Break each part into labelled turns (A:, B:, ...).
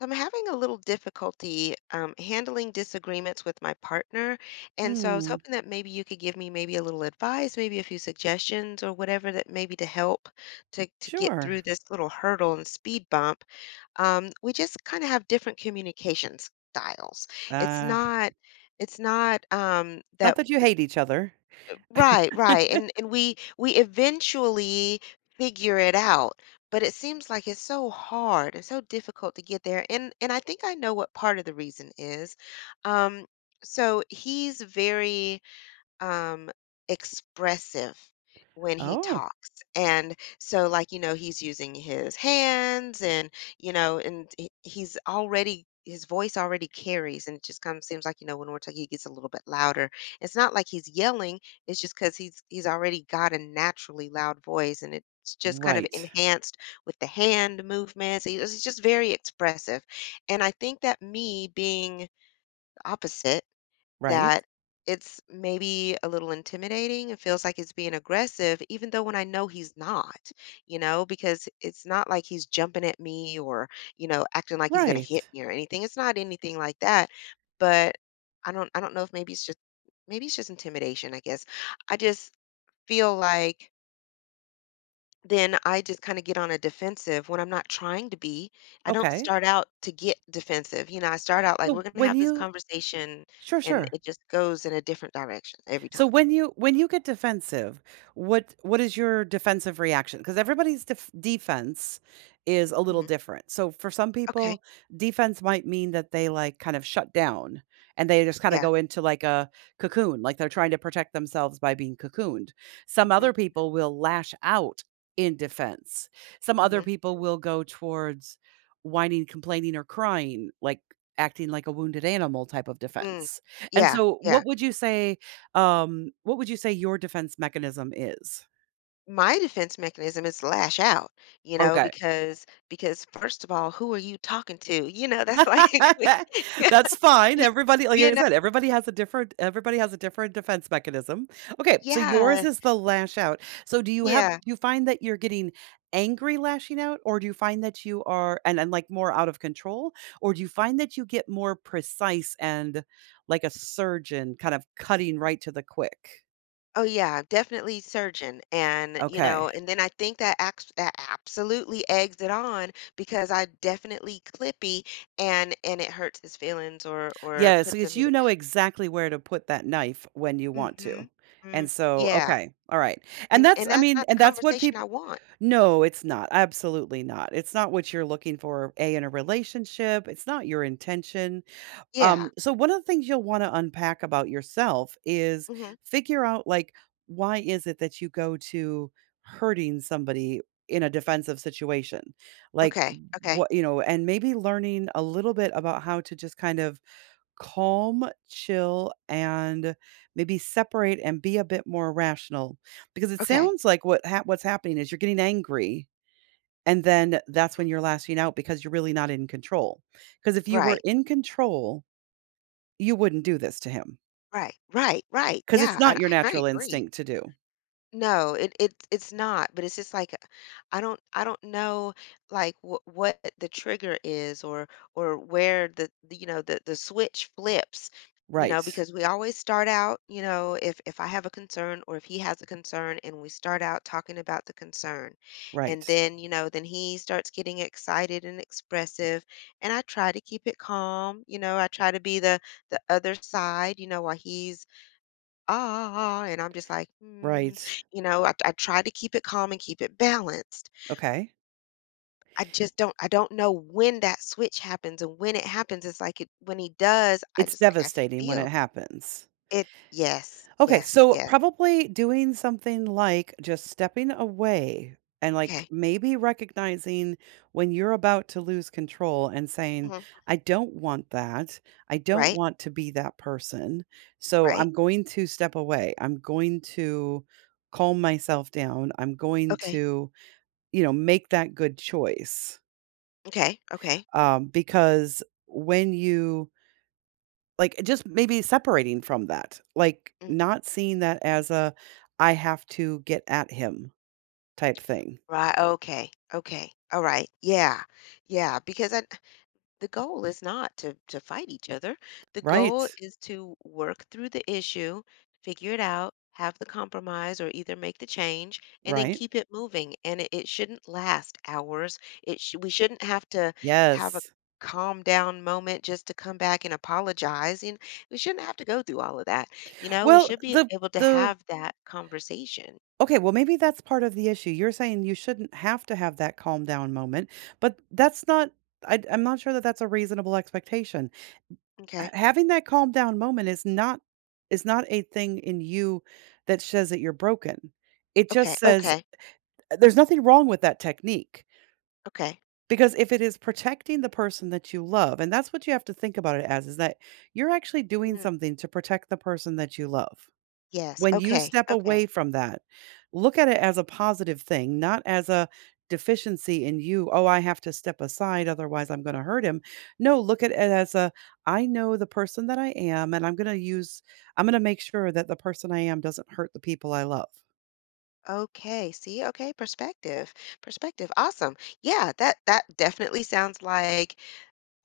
A: So, I'm having a little difficulty handling disagreements with my partner. And so I was
B: Mm.
A: hoping that maybe you could give me maybe a little advice, maybe a few suggestions or whatever that maybe to help to get
B: Sure.
A: through this little hurdle and speed bump. We just kind of have different communication styles. It's
B: Uh,
A: not it's not um,
B: Not
A: that
B: that you hate each other.
A: Right, right. And we eventually figure it out, but it seems like it's so hard and so difficult to get there. And I think I know what part of the reason is. Um, so he's very um, expressive when he
B: Oh,
A: talks. And so, like, he's using his hands and, and he's already, his voice already carries. And it just kind of seems like, when we're talking, he gets a little bit louder. It's not like he's yelling, it's just because he's already got a naturally loud voice and it's just kind of
B: right.
A: enhanced with the hand movements. He's just very expressive. And I think that me being opposite,
B: Right.
A: that it's maybe a little intimidating. It feels like it's being aggressive, even though when I know he's not, because it's not like he's jumping at me or, acting like he's gonna
B: Right.
A: hit me or anything. It's not anything like that. But I don't know if maybe it's just maybe it's just intimidation, I guess. I just feel like then I just kinda get on a defensive when I'm not trying to be. I don't
B: Okay.
A: start out to get defensive, you know, I start out like,
B: So
A: "We're gonna
B: when
A: have this
B: you
A: conversation,"
B: Sure,
A: and
B: sure.
A: it just goes in a different direction every time.
B: So when you get defensive, what is your defensive reaction? Because everybody's defense is a little
A: Mhm.
B: different. So for some
A: Okay.
B: people, defense might mean that they like kind of shut down and they just kind of
A: Yeah.
B: go into like a cocoon, like they're trying to protect themselves by being cocooned. Some
A: Mhm.
B: other people will lash out in defense. Some other
A: Mhm.
B: people will go towards whining, complaining, or crying, like acting like a wounded animal type of
A: Mm.
B: defense. And
A: Yeah,
B: so
A: yeah.
B: what would you say your defense mechanism is?
A: My defense mechanism is lash out, you know,
B: Okay.
A: because first of all, who are you talking to? You know, that's like, like,
B: That's fine.
A: you
B: Everybody, like
A: you
B: I
A: know
B: said, everybody has a different defense mechanism. Okay, so yours
A: Yeah,
B: is the lash out. So do
A: yeah.
B: you find that you're getting angry lashing out, or do you find that you are, and like, more out of control, or do you find that you get more precise and like a surgeon kind of cutting right to the quick?
A: Oh yeah, definitely surgeon. And, you know,
B: Okay.
A: and then I think that acts that absolutely eggs it on because I definitely clippy and it hurts his feelings or
B: Yeah, so
A: puts
B: it's
A: him
B: you
A: in.
B: know exactly where to put that knife when you want
A: Hmm.
B: to. And
A: Mm,
B: so,
A: yeah.
B: okay, all right. And that's
A: And
B: I
A: that's
B: mean,
A: not the
B: and that's what
A: conversation I
B: people...
A: want.
B: No, it's not. Absolutely not. It's not what you're looking for, A, in a relationship. It's not your intention.
A: Yeah.
B: So one of the things you'll want to unpack about yourself is
A: Hmm.
B: figure out, like, why is it that you go to hurting somebody in a defensive situation? Like
A: Okay. Okay.
B: what, and maybe learning a little bit about how to just kind of calm, chill, and maybe separate and be a bit more rational. Because it
A: Okay.
B: sounds like what's happening is you're getting angry, and then that's
A: Mhm.
B: when you're lashing out because you're really not in control. Because if you were
A: Right.
B: in control, you wouldn't do this to him.
A: Right. Right. Right.
B: Because it's
A: Yeah.
B: not your
A: I
B: natural
A: agree.
B: instinct to do.
A: No, it's not, but it's just like I don't know like what the trigger is or where the you know the switch flips, you
B: Right,
A: know, because we always start out, you know, if I have a concern or if he has a concern and we start out talking about the concern. And
B: right,
A: then, you know, then he starts getting excited and expressive and I try to keep it calm, you know, I try to be the other side, you know, while he's and I'm just like,
B: right.
A: you know, I try to keep it calm and keep it balanced.
B: Okay.
A: I just don't, I don't know when that switch happens and when it happens. It's like when he does,
B: It's
A: I
B: devastating when it
A: feel
B: happens.
A: it. Yes,
B: Okay,
A: yes,
B: so
A: yes.
B: probably doing something like just stepping away and, like,
A: Okay.
B: maybe recognizing when you're about to lose control and saying,
A: Hmm.
B: "I don't want that. I don't
A: Right,
B: want to be that person. So
A: right.
B: I'm going to step away. I'm going to calm myself down. I'm going
A: Okay,
B: to make that good choice."
A: okay, okay.
B: Because when you like, just maybe separating from that, like,
A: Hmm.
B: not seeing that as a, "I have to get at him" type thing.
A: Right. Okay. Okay. All right. Yeah. Yeah. Because the goal is not to fight each other. The
B: Right,
A: goal is to work through the issue, figure it out, have the compromise or either make the change and then
B: right.
A: keep it moving. And it shouldn't last hours. We shouldn't have to have a
B: Yes.
A: calm down moment just to come back and apologize. And we shouldn't have to go through all of that. You know, we
B: Well,
A: should be able to
B: the
A: have that conversation.
B: okay, well, maybe that's part of the issue. You're saying you shouldn't have to have that calm down moment, but that's not I I'm not sure that that's a reasonable expectation. Ha
A: Okay.
B: having that calm down moment is not a thing in you that says that you're broken. It just
A: Okay.
B: says
A: Okay.
B: there's nothing wrong with that technique.
A: Okay.
B: Because if it is protecting the person that you love, and that's what you have to think about it as, is that you're actually doing
A: Mm,
B: something to protect the person that you love.
A: yes.
B: When you
A: Okay.
B: step away
A: Okay.
B: from that, look at it as a positive thing, not as a deficiency in you. Oh, I have to step aside, otherwise I'm going to hurt him. No, look at it as a, I know the person that I am, and I'm going to make sure that the person I am doesn't hurt the people I love.
A: Okay, see, okay, perspective. Perspective. Awesome. Yeah, that that definitely sounds like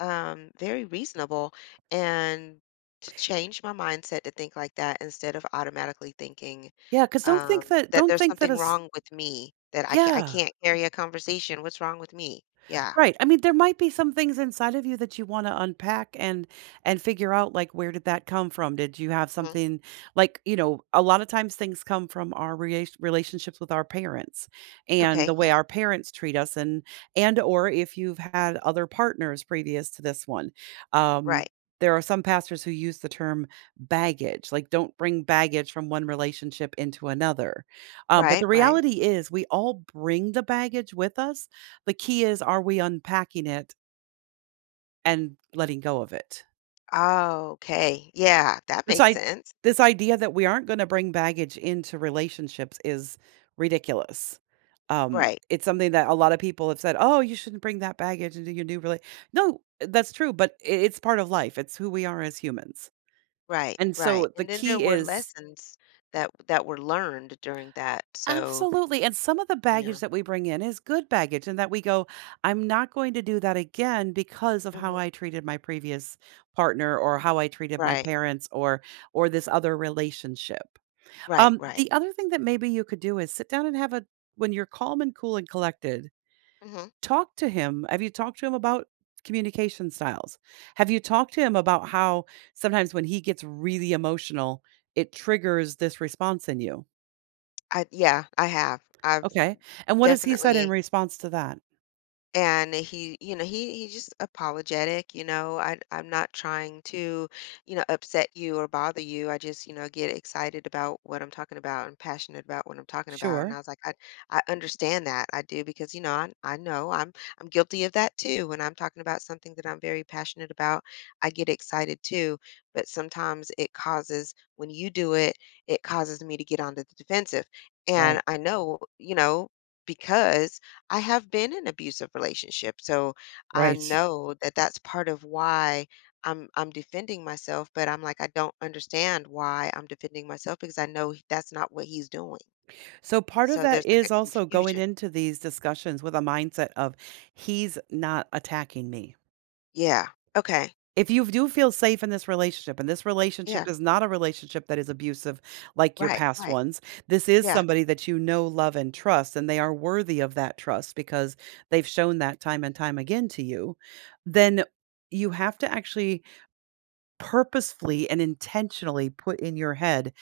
A: very reasonable and to change my mindset to think like that instead of automatically thinking
B: Yeah, because don't think
A: um
B: that,
A: that
B: don't
A: there's
B: think that
A: something wrong with me that I can't I
B: yeah.
A: can't carry a conversation. What's wrong with me? Yeah.
B: Right. I mean, there might be some things inside of you that you wanna unpack and figure out, like, where did that come from? Did you have
A: Hmm.
B: something like, you know, a lot of times things come from our relationships with our parents and the
A: Okay,
B: way
A: yeah.
B: our parents treat us, and or if you've had other partners previous to this one. Um,
A: Right.
B: there are some pastors who use the term baggage, like, don't bring baggage from one relationship into another. But the
A: Right, right.
B: reality is we all bring the baggage with us. The key is, are we unpacking it and letting go of it?
A: Okay. Yeah, that
B: This
A: makes
B: I
A: sense.
B: this idea that we aren't gonna bring baggage into relationships is ridiculous. Um,
A: Right.
B: it's something that a lot of people have said, "Oh, you shouldn't bring that baggage into your new rela..." No, that's true, but I it's part of life. It's who we are as humans.
A: Right,
B: And
A: right,
B: so the
A: and then there
B: key
A: were
B: is...
A: lessons that were learned during that, so
B: Absolutely, and some of the baggage
A: yeah.
B: that we bring in is good baggage and that we go, "I'm not going to do that again because of how
A: Mhm.
B: I treated my previous partner, or how I treated my
A: Right,
B: parents, or this other relationship."
A: right,
B: Um,
A: right.
B: the other thing that maybe you could do is sit down and have a when you're calm and cool and collected,
A: Mhm.
B: talk to him. Have you talked to him about communication styles? Have you talked to him about how sometimes when he gets really emotional, it triggers this response in you?
A: I yeah, I have. I've
B: Okay, and what has he said in
A: definitely
B: response to that?
A: and he you know he just apologetic you know i'm not trying to you know upset you or bother you I just you know get excited about what I'm talking about and passionate about what I'm talking about and I
B: Sure.
A: was like i understand that I do because you know I know i'm guilty of that too when I'm talking about something that I'm very passionate about I get excited too but sometimes it causes when you do it it causes me to get onto the defensive and
B: Right,
A: I know you know because I have been in abusive relationship, so I
B: right.
A: know that that's part of why I'm defending myself, but I'm like, I don't understand why I'm defending myself because I know that's not what he's doing.
B: So part of
A: So
B: that
A: there's
B: is
A: like a
B: also going
A: confusion.
B: into these discussions with a mindset of, "He's not attacking me."
A: Yeah. Okay.
B: If you do feel safe in this relationship, and this relationship
A: Yeah.
B: is not a relationship that is abusive like your
A: Right.
B: past
A: Right.
B: ones, this is
A: Yeah.
B: somebody that you know, love, and trust, and they are worthy of that trust because they've shown that time and time again to you, then you have to actually purposefully and intentionally put in your head,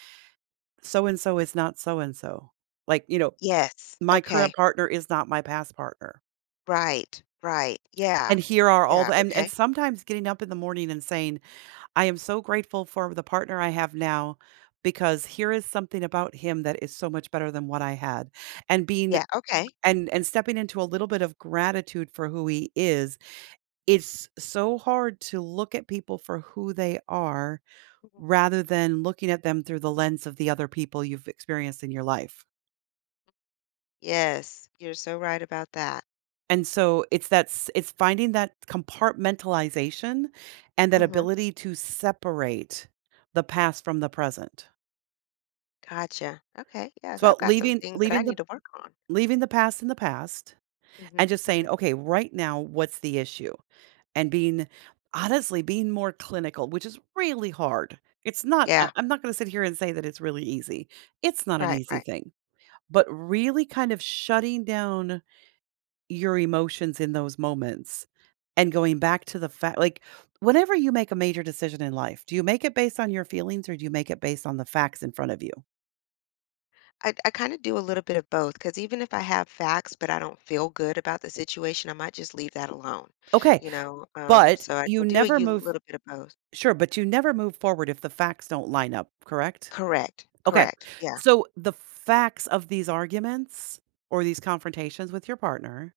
B: "So and so is not so and so." Like,
A: Yes.
B: my current
A: Okay.
B: partner is not my past partner.
A: Right. Right. Yeah.
B: And here are all
A: Yeah.
B: the and
A: Okay.
B: sometimes getting up in the morning and saying, "I am so grateful for the partner I have now because here is something about him that is so much better than what I had." And being
A: Yeah. Okay.
B: and stepping into a little bit of gratitude for who he is. It's so hard to look at people for who they are
A: Mhm.
B: rather than looking at them through the lens of the other people you've experienced in your life.
A: Yes. You're so right about that.
B: And so it's finding that compartmentalization and that
A: Hmm.
B: ability to separate the past from the present.
A: Gotcha. Okay. Yes.
B: So
A: I've got some
B: leaving
A: things that I
B: leaving the
A: need to work on.
B: leaving the past in the past and
A: Hmm.
B: just saying,
A: Hmm.
B: "Okay, right now, what's the issue?" And being honestly, being more clinical, which is really hard. It's not I
A: Yeah,
B: I'm not gonna sit here and say that it's really easy. It's not an
A: right,
B: easy
A: right.
B: thing, but really kind of shutting down your emotions in those moments and going back to the fact, like, whenever you make a major decision in life, do you make it based on your feelings, or do you make it based on the facts in front of you?
A: I kind of do a little bit of both because even if I have facts, but I don't feel good about the situation, I might just leave that alone,
B: Okay,
A: you know. Um,
B: but
A: so I,
B: you
A: I do a
B: never move
A: little bit of both.
B: sure, but you never move forward if the facts don't line up, correct?
A: Correct,
B: Okay,
A: correct. Yeah,
B: so the facts of these arguments, or these confrontations with your partner,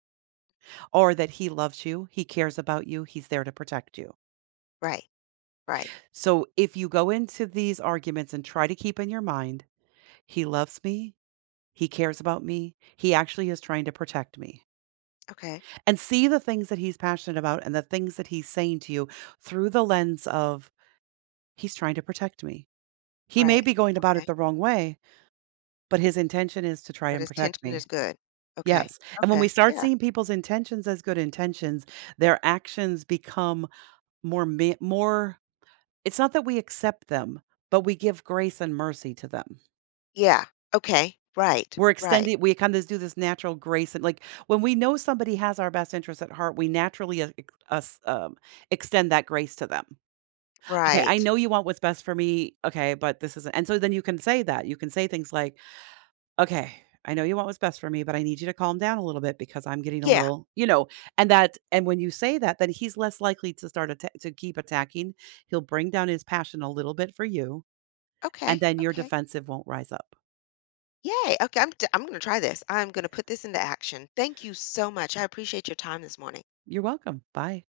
B: or that he loves you, he cares about you, he's there to protect you.
A: right, right.
B: So if you go into these arguments and try to keep in your mind, "He loves me. He cares about me. He actually is trying to protect me."
A: Okay,
B: And see the things that he's passionate about and the things that he's saying to you through the lens of, "He's trying to protect me. He may
A: right.
B: be going about it
A: Okay.
B: the wrong way, but his intention is to try
A: But
B: and
A: his
B: protect
A: tension is
B: me."
A: good. Okay,
B: Yes, and when we
A: okay.
B: start
A: Yeah,
B: seeing people's intentions as good intentions, their actions become more it's not that we accept them, but we give grace and mercy to them.
A: yeah. Okay, right, right,
B: We kind of do this natural grace, and, like, when we know somebody has our best interest at heart, we naturally extend that grace to them. "Okay, I
A: right.
B: know you want what's best for me, okay, but this isn't..." And so then you can say that. You can say things like, "Okay, I know you want what's best for me, but I need you to calm down a little bit because I'm getting a
A: Yeah.
B: little..." And when you say that, then he's less likely to start atta to keep attacking. He'll bring down his passion a little bit for you,
A: Okay,
B: and then your
A: okay.
B: defensive won't rise up.
A: Yay. Okay, I'm going to try this. I'm going to put this into action. Thank you so much. I appreciate your time this morning.
B: You're welcome. Bye.